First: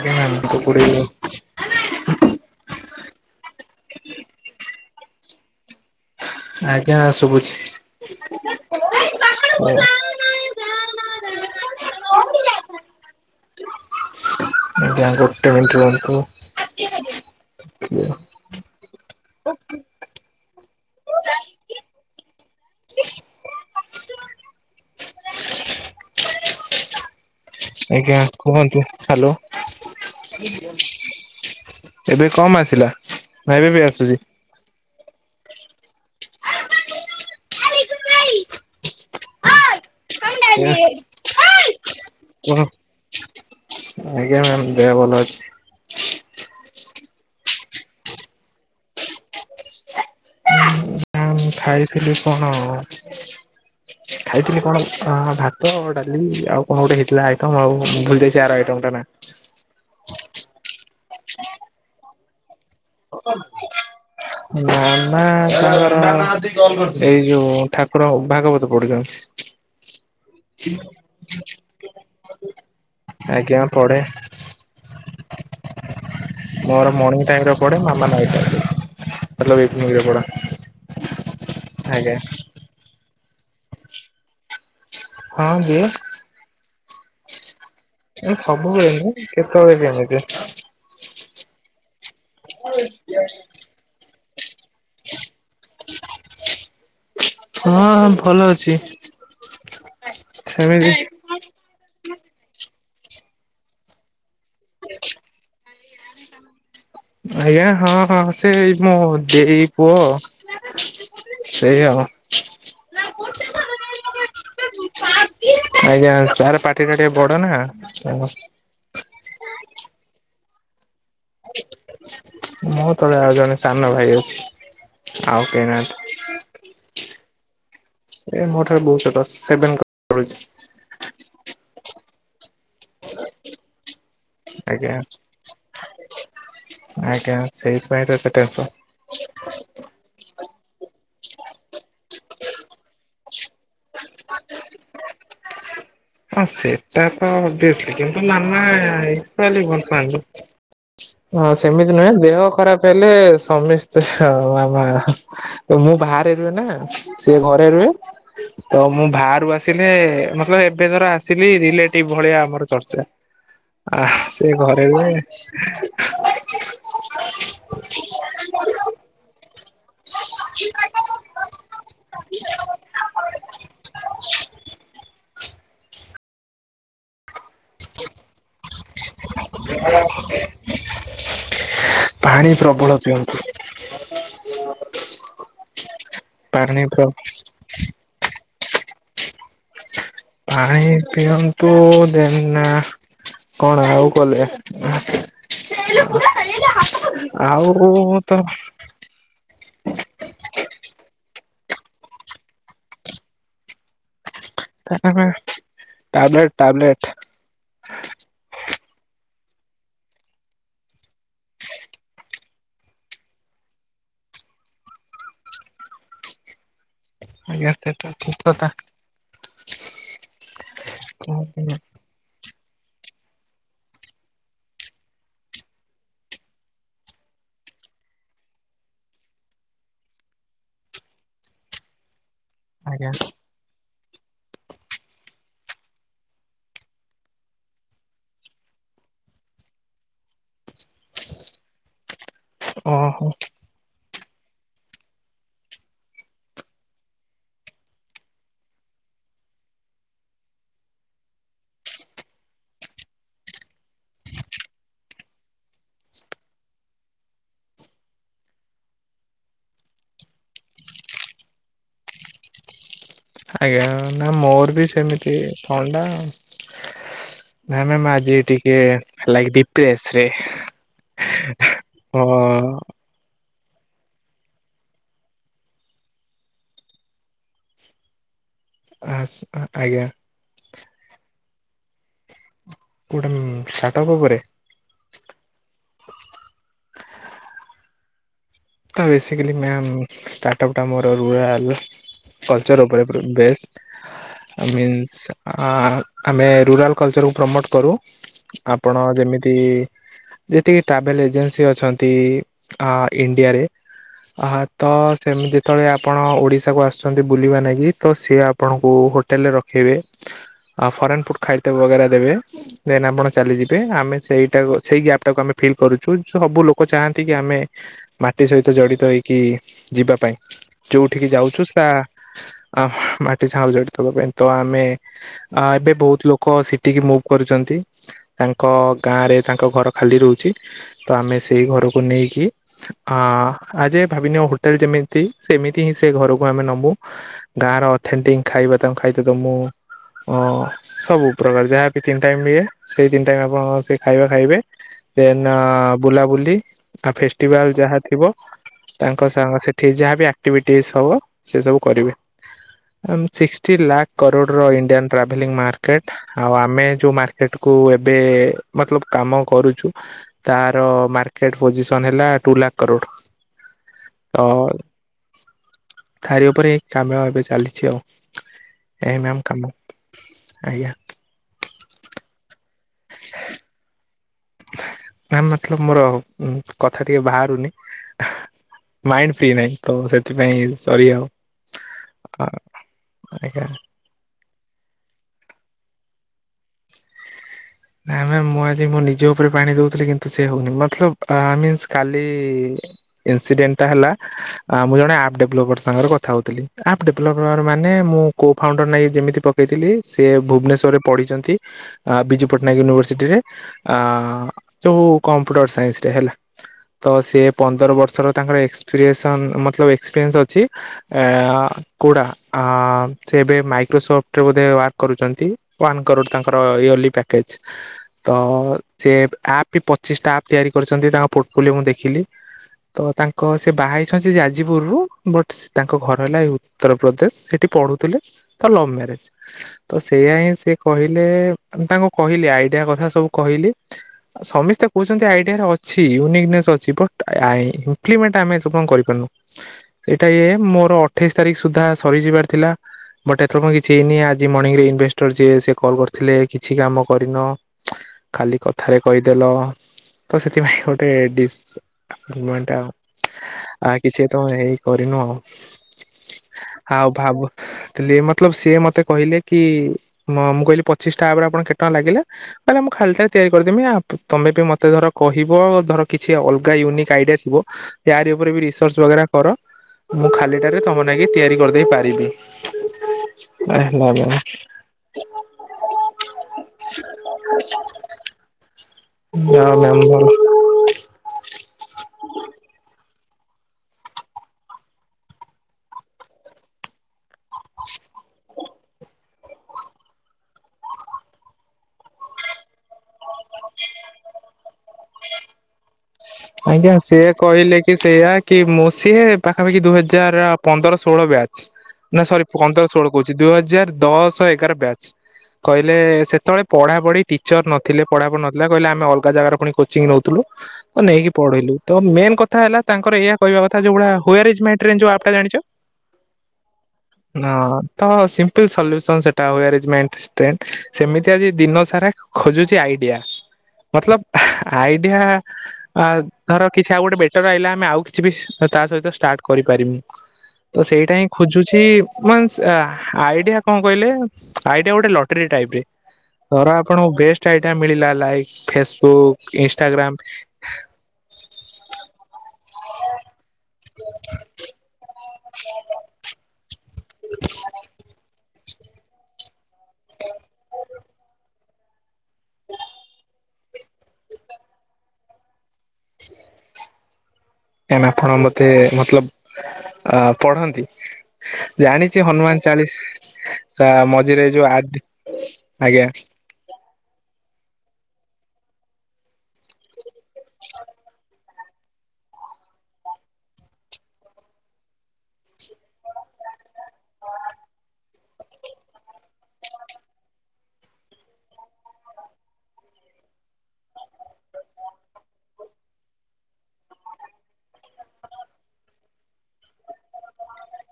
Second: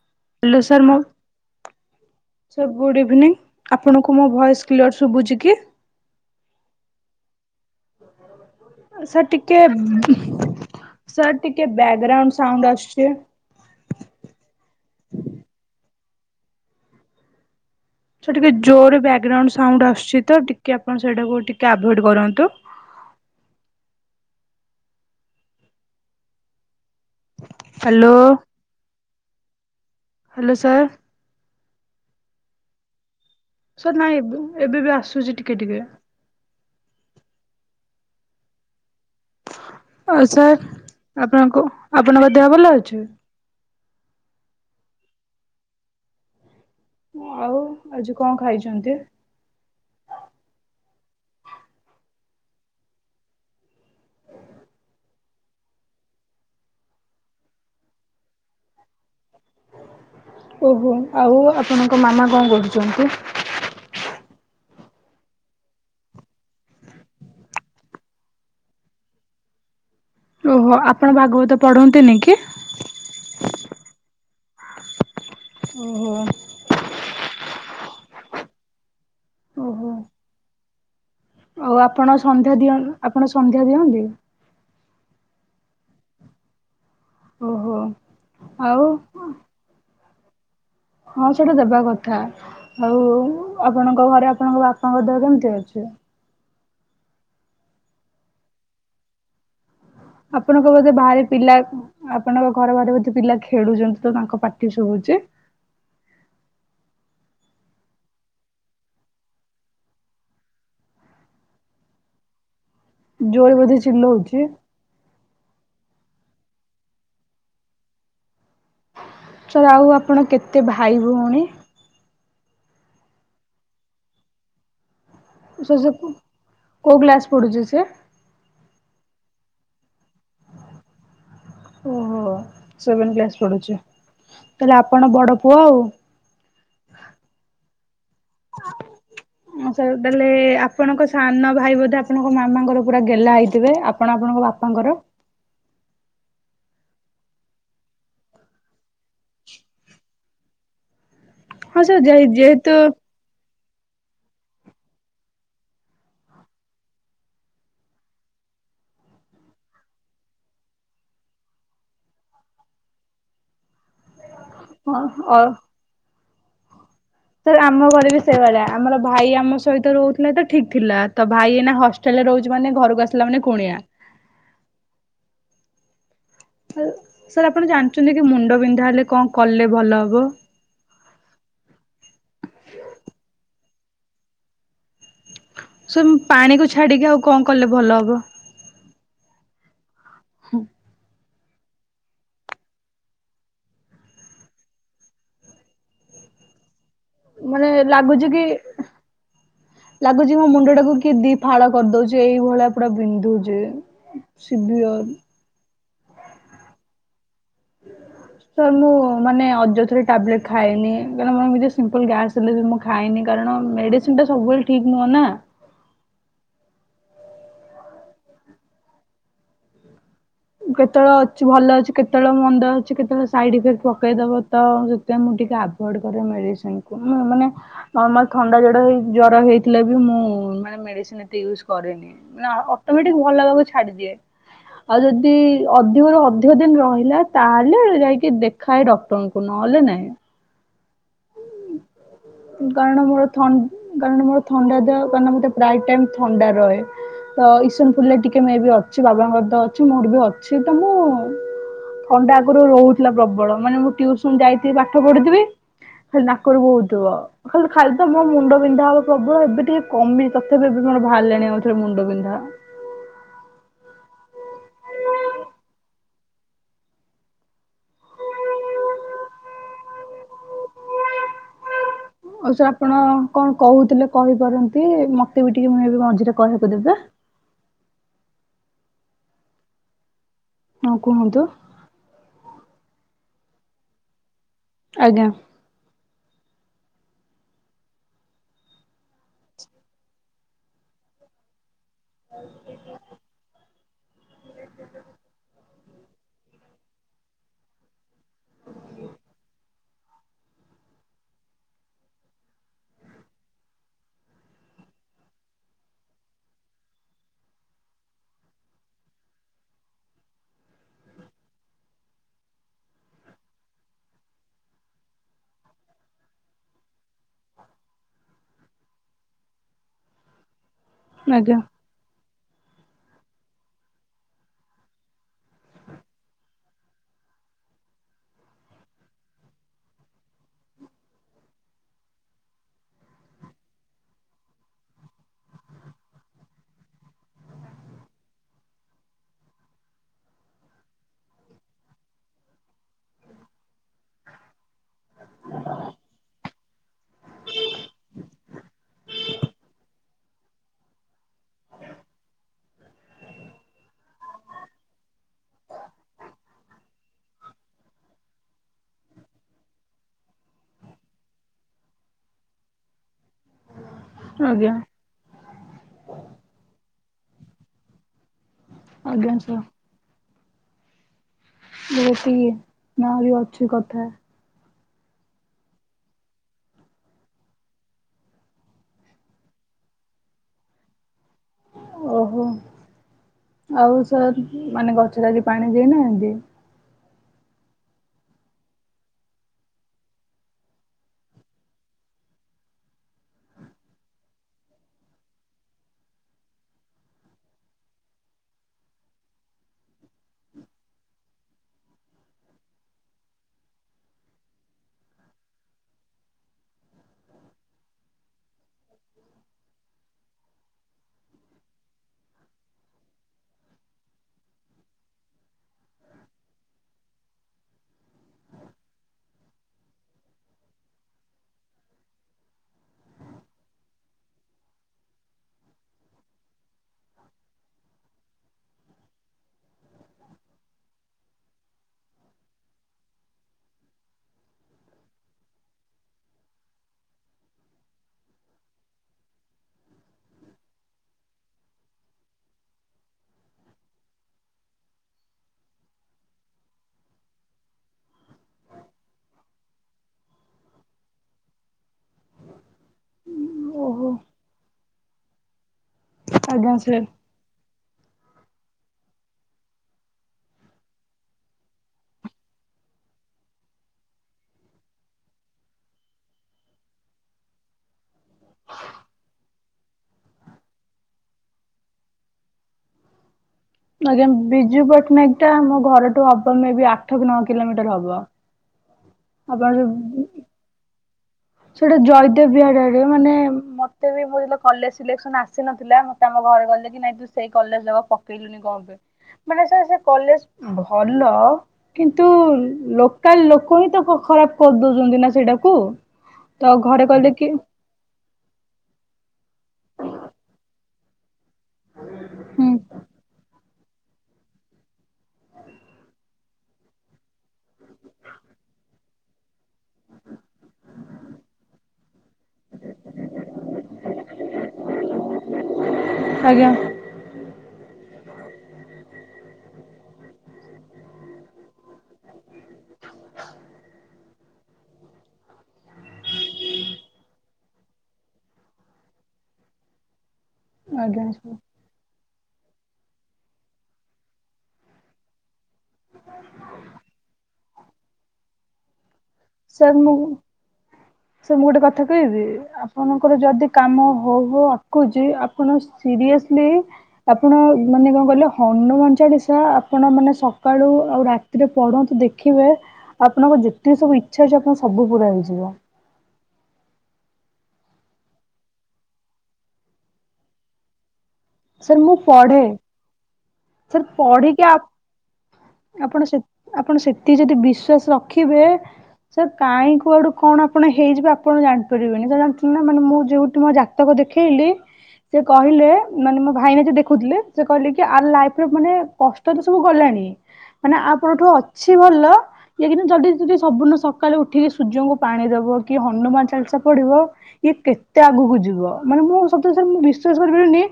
ଆଜ୍ଞା ମ୍ୟାମ୍ ତ hello sir ମୁଁ କୋଡିଏ ସାର୍ ଗୁଡ୍ ଇଭିନିଂ ଆପଣଙ୍କୁ ମୋ ଭଏସ କ୍ଲିୟର ଶୁବୁଜିକି? ଆଜ୍ଞା ଶୁଭୁଛି। ଓ ସାର୍ ଟିକେ ସାର୍ ଟିକେ ବ୍ୟାକଗ୍ରାଉଣ୍ଡ ସାଉଣ୍ଡ ଆସୁଚି। ଆଜ୍ଞା ଗୋଟେ ମିନ୍ଟି ରୁହନ୍ତୁ। ତ ଟିକେ ଜୋରରେ ବ୍ୟାଗ୍ରାଉଣ୍ଡ ସାଉଣ୍ଡ ଆସୁଚି ତ ଟିକିଏ ଆପଣ ସେଇଟାକୁ ଟିକେ ଆଭଏଡ଼୍ କରନ୍ତୁ। ହ୍ୟାଲୋ ଆଜ୍ଞା କୁହନ୍ତୁ ହ୍ୟାଲୋ। ହ୍ୟାଲୋ ସାର୍ ଏବେ କମ ଆସିଲା। ନା ଏବେ ବି ସାର୍ ନାଇଁ ଆସୁଛି? ଏବେ ଏବେ ବି ଆସୁଚି ଟିକେ ଟିକେ। ଆଉ ସାର୍ ଆପଣଙ୍କୁ ଆପଣଙ୍କ ଦେହ ଭଲ ଅଛି। ଆଜ୍ଞା ମ୍ୟାମ ଦେହ ଭଲ ଅଛି। ଆଉ ଆଜି କଁ ଖାଇଛନ୍ତି? ମୁଁ ଖାଇଥିଲି କଣ ହଁ ଖାଇଥିଲି କଣ ହଁ ହଁ ଭାତ, ଡାଲି ଆଉ କଣ ଗୋଟେ ହେଇଥିଲା ଆଇଟମ ଆଉ ଭୁଲି ଯାଇଛି ଆର ଆଇଟମଟା ନା। ଓହୋ, ଆଉ ଆପଣଙ୍କ ମାମା କଣ [unintelligible] [unintelligible] [inaudible] ମାମା ତାଙ୍କର [unintelligible] ଏଇ ଯୋଉ ଠାକୁର ଭାଗବତ ପଢ଼ୁଛନ୍ତି। ଓହୋ, ଆପଣ ଭାଗବତ ପଢନ୍ତିନି କି? ଆଜ୍ଞା ପଢେ। ଓହୋ ମୋର ମର୍ଣିଂ ଟାଇମରେ ପଢେ ମାମା ଓହୋ [unintelligible] [unintelligible] ଆଉ ଆଜ୍ଞା ଆପଣ ସନ୍ଧ୍ୟା ଦିଅ, ଆପଣ ସନ୍ଧ୍ୟା ଦିଅନ୍ତି? ହଁ ଦିଏ। ଓହୋ। ଏ ଆଉ ସବୁବେଳେ ନୁହେଁ କେତେବେଳେ କେମତି। ହଁ ସେଇଟା ଦେବା କଥା, ଆଉ ଆପଣଙ୍କ ଘରେ ଆପଣଙ୍କ ବାପାଙ୍କ ଦେହ କେମିତି ଅଛି? ହଁ ଭଲ ଅଛି। ଆପଣଙ୍କ ସେମିତି। ବୋଧେ ବାହାରେ ପିଲା, ଆପଣଙ୍କ ଘର ବାଟେ ବୋଧେ ପିଲା ଖେଳୁଛନ୍ତି ତ ତାଙ୍କ ପାଟି ଶୁଭୁଛି। ଆଜ୍ଞା ହଁ ହଁ, ସେଇ ମୋ ଦେଇ ପୁଅ ସେଇ ଆଉ ଜୋରେ ବୋଧେ ଚିଲଉଛି? [inaudible] ଆଜ୍ଞା ତାର ପାଟି ଟା ଟିକେ ବଡ ନା ସାର୍ ଆଉ ଆପଣ କେତେ ଭାଇ ଭଉଣୀ? ମୋ ତଳେ ଆଉ ଜଣେ ସାନ ଭାଇ ଅଛି। ଆଉ କେହି ସେ ନାହାନ୍ତି [unintelligible] କୋଉ କ୍ଲାସ ପଡୁଛି ସିଏ? ଏ ମୋ ଠାରୁ ବହୁତ ଦଶ୍ [unintelligible] ଓହୋ, ସେଭେନ କ୍ଲାସ ପଢୁଛି। ତାହେଲେ ଆଜ୍ଞା, ଆପଣ ବଡ ପୁଅ ଆଉ। ଆଜ୍ଞା ସେଇଥିପାଇଁ ତ ଏତେ ଟେନ୍ସ [unintelligible] ଆପଣଙ୍କ ସାନ ଭାଇ ବୋଧେ ଆପଣଙ୍କ ମାମାଙ୍କର ପୁରା ଗେଲା ହେଇଥିବେ, ଆପ୍ କଣ ଆପଣଙ୍କ ବାପାଙ୍କର ହଁ ସେଟାତ ଓଭିଅସଲି କିନ୍ତୁ ମାମା ଏଟା ବି ଭଲପାଆନ୍ତି। ହଁ ସେମିତି ସାର୍ ନୁହେଁ ଯେ ଦେହ ଯେହେତୁ ଖରାପ ହେଲେ ସମେସ୍ [unintelligible] ମୁଁ ବାହାରେ ରୁହେ ନା ସିଏ ଘରେ ରୁହେ। ତ ମୁଁ ବାହାରୁ ଆସିଲେ [unintelligible] ଏ ଧର ଆସିଲି, ରିଲେଟିଭ ଭଳିଆ ଆମର ଚର୍ଚ୍ଚା। ଆ ସେ ଘରେ ରୁହେ। ଅ ସାର୍ ଆମ ଘରେ ବି ସେଇଭଳିଆ, ଆମର ଭାଇ ଆମ ସହିତ ରହୁଥିଲାତ ଠିକ ଥିଲା। ତା ଭାଇ ଏଇନା ହଷ୍ଟେଲ ରେ ରହୁଛି ମାନେ ଘରକୁ ଆସିଲା ମାନେ କୁଣିଆ। ସାର୍ ଆପଣ ଜାଣିଛନ୍ତି କି ମୁଣ୍ଡ ବିନ୍ଧା ହେଲେ କଣ କଲେ ଭଲ ହବ? ପାଣି ପ୍ରବଳ ପିଅନ୍ତୁ। ସାର ମୁଁ ପାଣିକୁ ପାଣି ପ୍ର ଛାଡିକି ଆଉ କଣ କଲେ ଭଲ ହବ? ପାଣି ପିଅନ୍ତୁ ଦେନ୍ ନା କଣ ଆଉ କଲେ? [inaudible] [inaudible] ଆଉ ମୁତ ହଁ ଲାଗୁଚି ମୋ ମୁଣ୍ଡ ଟାକୁ କିଏ ଦି ଫାଳ କରିଦଉଚି ଏଇଭଳିଆ ପୁରା ବିନ୍ଧୁଛି। [unintelligible] Severe tablet tablet. ସାର୍ ମୁଁ ମାନେ ଅଯଥାରେ ଟ୍ୟାାବଲେଟ ଖାଏନି? କାରଣ ମୋ ଭିତରେ ସିମ୍ପଲ ଗ୍ୟାସ ମୁଁ ଖାଏନି କାରଣ ମେଡିସିନ ଟା ସବୁବେଳେ ଠିକ୍ ନୁହଁ ନା? ଆଜ୍ଞା ସେଟା ଠିକ କଥା। କେତେବେଳେ ଅଛି ଭଲ ଅଛି। କେତେଳେ ମୁଣ୍ଡ ଅଛି କେତେଳେ ସାଇଡ଼୍ ଇଫେକ୍ଟ ପକେଇ ଦବ ତ ସେଥିପାଇଁ ମୁଁ ଟିଏ ଆଭଏଡ଼୍ କରେ ମେଡ଼ିସିନକୁ। ହ ମାନେ ନର୍ମାଲ ଥଣ୍ଡା ଜଡ଼ ଜର ହେଇଥିଲେ ବି ମୁଁ ମାନେ ମେଡିସିନ ଏତେ ୟୁଜ କରେନି? ନା ଅଟୋମେଟିକ ଆଜ୍ଞା ଭଲ ହବାକୁ ଛାଡ଼ିଦିଏ। ଆଉ ଯଦି ଯଦି ଅଧିକରୁ ଅଧିକ ଦିନ ରହିଲା ତାହେଲେ ଯାଇକି ଦେଖାଏ ଡକ୍ଟରଙ୍କୁ ନହେଲେ ନାଇଁ। କାରଣ ମୋର ଓହୋ ଥ କାରଣ ମୋର ଥଣ୍ଡା ଦେହ କାରଣ ମତେ ପ୍ରାୟ ଟାଇମ ଥଣ୍ଡା ରହେ। ତ ଇସନ ଫୁଲିଆ ଟିକେ ମେ ବି ଅଛି ବାବାଙ୍କର ଅଛି ମୋର ବି ଅଛି ତ ମୁଁ ଥଣ୍ଡା ଆଗୁରୁ ରହୁଥିଲା ପ୍ରବଳ। ମାନେ ମୁଁ ଟ୍ୟୁସନ ଯାଇଥିବି ପାଠ ପଢୁଥିବି ଖାଲି ନାକରୁ ବହୁଥିବ। ଖାଲି ଖାଲି ତ ମୋ ମୁଣ୍ଡ ବିନ୍ଧା ହବ ପ୍ରବଳ ଏବେ ଟିକେ କମି ତଥାପି ଏ ମୋର ବାହାରିଲେଣି ଆଉଥରେ ମୁଣ୍ଡ ବିନ୍ଧା। ଆଜ୍ଞା, ନା ମୋର ବି ସେମିତି ଥଣ୍ଡା ନା ନା ମୁଁ ଆଜି ଟିକେ ଲାଗି ଟିକେ ପ୍ରେସରେ ଆଉ ସାର୍ ଆପଣ କଣ କହୁଥିଲେ କହିପାରନ୍ତି। ମତେ ବି ଟିକେ ମୁଁ ଏବେ ମଝିରେ କହିବାକୁ ଦେବେ? ଆ ଆଜ୍ଞା। ହଉ କୁହନ୍ତୁ। କିଏ ଗୁଟେ ସାଟପ ଉପରେ। ଆଜ୍ଞା। ତ ବେସିକାଲି ମ୍ୟାମ୍ ଷ୍ଟାର୍ଟଅପ୍ଟା ମୋର ରୁରାଲ କଲଚର ଉପରେ ପୁରା ବେଷ୍ଟ। ମିନ୍ସ ଆମେ ରୁରାଲ କଲଚରକୁ ପ୍ରମୋଟ କରୁ। ଆପଣ ଯେମିତି ଯେତିକି ଟ୍ରାଭେଲ ଏଜେନ୍ସି ଅଛନ୍ତି ଆ ଇଣ୍ଡିଆରେ ଆ ତ ସେମତି ଯେତେବେଳେ ଆପଣ ଓଡିଶାକୁ ଆସୁଛନ୍ତି ବୁଲିବା ନାଗି ତ ସେ ଆପ ଆପଣଙ୍କୁ ହୋଟେଲରେ ରଖିବେ ଆ ଫରେନ୍ ଫୁଡ଼୍ ଖାଇତ ବଗେରା ଦେବେ। ଦେନ ଆପଣ ଚାଲିଯିବେ ଆମେ ସେଇଟାକୁ ସେଇ ଗ୍ୟାପଟାକୁ ଆମେ ଫିଲ୍ କରୁଚୁ। ସବୁ ଲୋକ ଚାହାନ୍ତି କି ଆମେ ଟି ସହିତ ଜଡ଼ିତ ହେଇକି ଯିବା ପାଇଁ ଯଉଠିକି ଆଜ୍ଞା ଯାଉଚୁ ତା ଆ ମାଟି ସାଙ୍ଗେ ଜଡିିତ ହେବା ପାଇଁ ତ ଆମେ ଆ ଏବେ ବହୁତ ଲୋକ ସେଟିକି ମୁଭ କରୁଚନ୍ତି। ତାଙ୍କ ଗାଁରେ ତାଙ୍କ ଘର ଖାଲି ରହୁଚି। ତ ଆମେ ସେଇ ଘରକୁ ନେଇକି - - ଅ ଆଜି ଭାବିନିଅ ହୋଟେଲ ଯେମିତି ସେମିତି ହିଁ ସେ ଘରକୁ ଆମେ ନବୁ। ଗାଁ ର ଅଥେଣ୍ଟିକ ଖାଇବା ତାଙ୍କୁ ଖାଇଥା ଦମୁ। ହ ସବୁ ପ୍ରକାର ଯାହାବି ତିନି ଟାଇମ ହଏ ସେଇ ତିନି ଟାଇମ୍ ଆପଣ ସେ ଖାଇବା ଖାଇବେ। ଦେନ୍ ବୁଲାବୁଲି ଫେଷ୍ଟିଭାଲ ଯାହା- - ଥିବ। ତାଙ୍କ ସାଙ୍ଗ ସେଠି ଯାହାବି ଆକ୍ଟିଭିଟି ହବ ସେ ସବୁ କରିବେ। ଆ ସିକ୍ସଟି ଲାଖ କରୋଡ଼ର ଇଣ୍ଡିଆନ୍ ଟ୍ରାଭେଲିଂ ମାର୍କେଟ୍। ଆଉ ଆମେ ଯୋଉ ମାର୍କେଟ କୁ ଏବେ ମତଲବ କାମ କରୁଚୁ। ତାର ମାର୍କେଟ ପୋଜିସନ ହେଲା ଟୁ ଲାଖ କରୋଡ଼ ତ ଆଜ୍ଞା ଖାରି ଉପରେ ଏଇ କାମ ଏବେ ଚାଲିଚି ଆଉ। ଏ ଆଜ୍ଞା ମ୍ୟାମ୍ ସାର୍। - - ଆଜ୍ଞା ନା ଏତିକି ନା ଅଛି କଥା? ନା ମତଲବ ମୋର ଉଁ କଥା ଟିକେ ବାହାରୁନି। ମାଇଣ୍ଡ ଫ୍ରି ନହିଁ ତ ସେଥିପାଇଁ ସରି ଆଉ। ଓହୋ [unintelligible] ନା ମ୍ୟାମ ମୁଁ ଆଜି ମୋ ନିଜ ଉପରେ ପାଣି ଦଉଥିଲି କିନ୍ତୁ ସେ ହଉନି ମତଲବ ଆଁ ମିନ୍ସ କାଲି। ଇନ୍ସିଡେଣ୍ଟ୍ଟା ହେଲା। ଆ ମୁଁ ଜଣେ ଆପ୍ ଡେଭଲପର ସାଙ୍ଗରେ କଥା ହଉଥିଲି ଆପ୍ ଡେଭଲପର ମାନେ ମୁଁ କୋ ଫାଉଣ୍ଡର ନାଇଁ ଯେମିତି। ପକେଇ ଥିଲି ସେ ଭୁବନେଶ୍ଵରରେ ପଢିଛନ୍ତି ଆ ବିଜୁ ପଟ୍ଟନାୟକ ୟୁନିଭରସିଟି ରେ ଆ ଯୋଉ କମ୍ପୁଟର ସାଇନ୍ସରେ ହେଲା। ତ ସିଏ ପନ୍ଦର ବର୍ଷର ତାଙ୍କର ଏକ୍ସପ୍ରିଏସନ୍ ମତଲବ ଏକ୍ସପ୍ରିଏନ୍ସ ଅଛି। ଏ ଆ କୋଉଟା ଆ‌ ସେ ଏବେ ମାଇକ୍ରୋସଫ୍ଟରେ ବୋଧେ ୱାର୍କ କରୁଛନ୍ତି। ୱାନ୍ କରୋଡ ତାଙ୍କର ଇୟରଲି ପ୍ୟାକେଜ। ତ ସେ ଆପ୍ ବି ପଚିଶଟା ଆପ୍ ତିଆରି କରିଛନ୍ତି ତାଙ୍କ ପୋର୍ଟଫୋଲିଓ ମୁଁ ଦେଖିଲି। ତ ତାଙ୍କ ସେ ବାହା ହେଇଛନ୍ତି ସେଇ ଯାଜପୁରରୁୁ ବଟ ତାଙ୍କ ଘର ହେଲା ଏଇ ଉତ୍ତରପ୍ରଦେଶ ସେଠି ପଢୁଥିଲେ ତାଙ୍କର ଲଭ ମ୍ୟାରେଜ। ତ ସେଇଆ ହିଁ ସେ କହିଲେ ତାଙ୍କୁ କହିଲି ଆଇଡିଆ କଥା ସବୁ କହିଲି। ସମିସ୍ତେ କହୁଛନ୍ତି ଆଇଡିଆରେ ଅଛି ୟୁନିକନେସ୍ ଅଛି ବଟ୍ ଆଇ ଇମ୍ପ୍ଲିମେଣ୍ଟ ଆମେ ଆପଣଙ୍କୁ କରି ପାରୁନୁ ସେଇଟା ଇଏ ମୋର ଅଠେଇଶି ତାରିଖ ସୁଦ୍ଧା ସରିଯିବାର ଥିଲା। ବଟ୍ ଏଥର ମୁଁ କିଛି ହେଇନି ଆଜି ମର୍ଣିଂ ରେ ଇନଭେଷ୍ଟର ଯିଏ ସେ କଲ୍ କରିଥିଲେ କିଛି କାମ। କରିନ ଖାଲି କଥାରେ କହିଦେଲ ତ ସେଥିପାଇଁ ଗୋଟେ ଡିସ୍ ଗିଲୱଣ୍ଟ ଆଉ ଆ ଓହୋ କିଛି ଏତେ ବେଳେ ତାଙ୍କେ ଏଇ କରିନୁ ଆଉ। ଆଜ୍ଞା ସାର୍ ଆଉ ଭାବୁ। ଥିଲି ମତଲବ ସିଏ ମତେ କହିଲେ କି ମ ମୁଁ କହିଲି ପଚିଶ ଆପରେ ଆପଣ କେତେ ଟଙ୍କା ଲାଗିଲା। କହିଲେ ମୁଁ ଖାଲିଟା ତିଆରି କରିଦେମି ତମେ ବି ମତେ ଧର କହିବ ଧର କିଛି ଅଲଗା ୟୁନିକ୍ ଆଇଡିଆ ଥିବ। ୟାରି ଉପରେ ବି ରିସର୍ଚ୍ଚ ବେଗେରା କର। ମୁଁ ଖାଲି ଟାରେ ତମ ନାଗି ତିଆରି କରିଦେଇ ପାରିବି। ହେଲା ମ୍ୟାମ ଆଜ୍ଞା ହଁ ବିଜୁ ପଟ୍ଟନାୟକ ଟା ମୋ ଘରଠୁ ହବ ମେ ବି ଆଠ କ ନଅ କିଲୋମିଟର ହବ। ଆପଣ ଯୋଉ [unintelligible] ସେଇଟା ଜୟଦେବ ବିହାର ଆଡେ ମାନେ ମତେ ବି ମୋର ଯେତେବେଳେ କଲେଜ ସିଲେକସନ ଆସିନଥିଲା ମତ୍ ତ ଆମ ଘରେ କହିଲେ କି ନାଇଁ ତୁ ସେଇ କଲେଜ ଜାମା ପକେଇଲୁନି କଁ ପାଇଁ। ମାନେ ସାର୍ ସେ କଲେଜ ଭଲ କିନ୍ତୁ ଲୋ କାଲ ଲୋକ ହିଁ ତ ଖରାପ କରିଦଉଛନ୍ତି ନା ସେଇଟାକୁ। ଆଜ୍ଞା ସିଏ କହିଲେ କି। କି ସେଇୟା କି ମୁ ସିିଏ ପାଖାପାଖି ଦୁଇ ହଜାର ପନ୍ଦର ଷୋହଳ ବ୍ୟାଚ୍। ନା ସରି ହୁଁ ପନ୍ଦର ଷୋହଳ କହୁଛି ଦୁଇ ହଜାର ଦଶ ଏ ଗାର‌ ବ୍ୟାଚ୍ କହିଲେ ସେତେବେଳେ ପଢା ପଢି ଟିଚର ନଥିଲେ ପଢା ପଢି ନଥିଲା କହିଲେ ଆମେ ଅଲ ଗା ଜାଗାରେ ପୁଣି କୋଚିଂ ନଉଥିଲୁ ତ ନେଇକି ପଢିଲୁ ତ ମେନ କଥା କଥା ହେଲା ତାଙ୍କର ଏଇଆ କହିବା କଥା ଯୋଉ ଗୋଟା ହୋୟାର ଇଏ ମାଇଁ ଟ୍ରେନ ଯୋଉ ଆପଟା ଜାଣିଛ। ଆଜ୍ଞା ହଁ ତ ସିମ୍ପୁଲ ସଲୁସନ ସେଟା ହୋୟାର ଆମ ମାଇଁ ର୍ଷ୍ଟେନ ସେମିତି ଆଜି ଦିନ ସାରା। ଖୋଜୁଛି ଆଇଡିଆ ମତଲବ ଆଇଡିଆ। ଆ ଧର କିଛି ଆଉ ଗୋଟେ ବେଟର ଆଇଲା ଆମେ ଆଉ କିଛି ବି ତା ସହିତ ଷ୍ଟାର୍ଟ କରି ପାରିମୁ। ତ ସେଇଟା ଆଜ୍ଞା ହିଁ ଖୋଜୁଛି। ୱନସ ଆଇଡିଆ କଁ କହିଲେ ଆଇଡିଆ ଗୋଟେ ଲଟେରୀ ଟାଇପ ରେ। ଧର ଆପଣଙ୍କୁ ବେଷ୍ଟ ଆଇଡିଆ ମିଳିଲା ଲାଇକ୍ ଫେସବୁକ୍ ସାର୍ ମୁଁ ଇନାଗ୍ରାମ। ସାର୍ ମୁଁ ଗୋଟେ କଥା କହିବି ଆପଣଙ୍କର ଯଦି କାମ ହଉ ହଉ ଅଟକୁଛି। ଯଦି ଆପଣଙ୍କୁ ସିରିଏସଲି ଆପଣ ମାନେ କଣ କହିଲେ ହନୁମାନ ଚାଳିଶା। ଆପଣ ମାନେ ସକାଳୁ ଆଉ ରାତି ସେଥିରେ ପଢନ୍ତୁ ଦେଖିବେ ଆପଣଙ୍କ ଯେତିକି ସବୁ ଇଚ୍ଛା ଅଛି ଆପଣ ସବୁ ପୁରା ହେଇଯିବ। [unintelligible] ଏମ ଆପଣ ମତେ ମତଲବ ଅ ପଢନ୍ତି। ସାର୍ ମୁଁ ଜାଣିଛି ହନୁମାନ ପଢେ ଚାଳିଶ ସାର୍ ମଝିରେ ଏ ଯୋଉ ପଢିକି ଆଠ ଆଜ୍ଞା। ଆପଣ ସେ ଆପଣ ସେତିକି ଯଦି ବିଶ୍ୱାସ ରଖିବେ ସାର୍ କାହିଁ କୁଆଡୁ କଣ ଆପଣ ହେଇଯିବ ଆପଣ ଜାଣିପାରିବେନି ତ ଜାଣିଥିଲେ ନା ମାନେ ମୁଁ ଯୋଉଠି ମୋ ଜା ଜାତକ ଦେଖେଇଲି ସେ କହିଲେ ମାନେ ମୋ ଭାଇନା ଯିଏ ଦେଖୁଥିଲେ ସେ କହିଲେ କି ଆର ଲାଇଫ ମାନେ କଷ୍ଟ ତ ସବୁ ଗଲାଣି ମାନେ ଆପରଠୁ ଅଛି ଭଲ ଇଏ କିନ୍ତୁ ଯଦି ଯଦି ସବୁଦନ ସକାଳେୁ ଉଠିକି ସୂର୍ଯ୍ୟଙ୍କୁ ପାଣି ଦବ କି ହନୁମାନ ଚାଲିସା ପଡିବ ଇଏ କେତେ ଆଗକୁ ଯିବ ମାନେ ମୁଁ ସତ କଥା ମୁଁ ବିଶ୍ଵାସ କରିପାରେନି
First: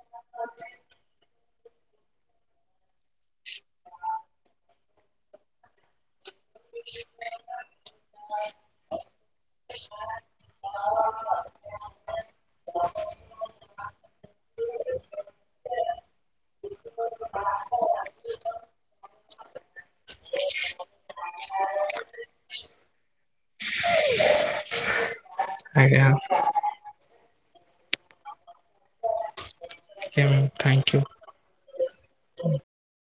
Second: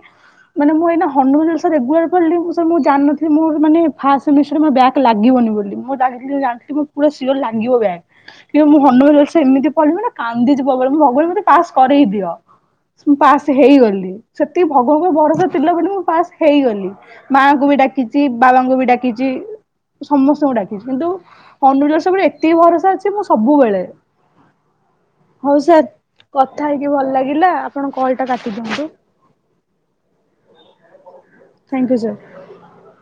ମାନେ ମୁଁ ଏଇନା ହନୁମାନ ଚାଳିଶା ରେଗୁଲାର ପଢିଲି ମୁଁ ଜାଣିନଥିଲି ମୋର ମାନେ ଫାଷ୍ଟ ସେମିଷ୍ଟାର ମୋର ବ୍ୟାଗ ଲାଗିବନି ବୋଲି ମୁଁ ଲି ଜାଣିଥିଲି ପୁରା ଶିଉର ଲାଗିବ ବ୍ୟାକ। କି ମୁଁ ହନୁମାନ ଚାଳିଶା ଏମିତି ପଢିଲି ମାନେ କାନ୍ଦିିଚି ପ୍ରବଳ ଭଗବାନ ମୋତେ ପାସ୍ କରେଇ ଦିଅ। ମୁଁ ପାସ୍ ହେଇଗଲି ସେତିକି ଭଗବାନଙ୍କ ଭରସା ଥିଲାବୋଲି ମୁଁ ପାସ୍ ହେଇଗଲି। ମାଙ୍କୁ ବି ଡାକିଛି ବାବାଙ୍କୁ ବି ଡାକିଛି। ସମସ୍ତଙ୍କୁ ଡାକିଛି କିନ୍ତୁ ଅନୁର ସବୁବେଳେ ଏତିକି ଭରସା ଅଛି ମୁଁ ସବୁବେଳେ। ହଉ ସାର୍ ଆଜ୍ଞା କଥା ହେଇକି ଭଲ ଲାଗିଲା ଆପଣ କଲ ଟା କାଟିଦିଅନ୍ତୁ। Thank you. Thank you sir.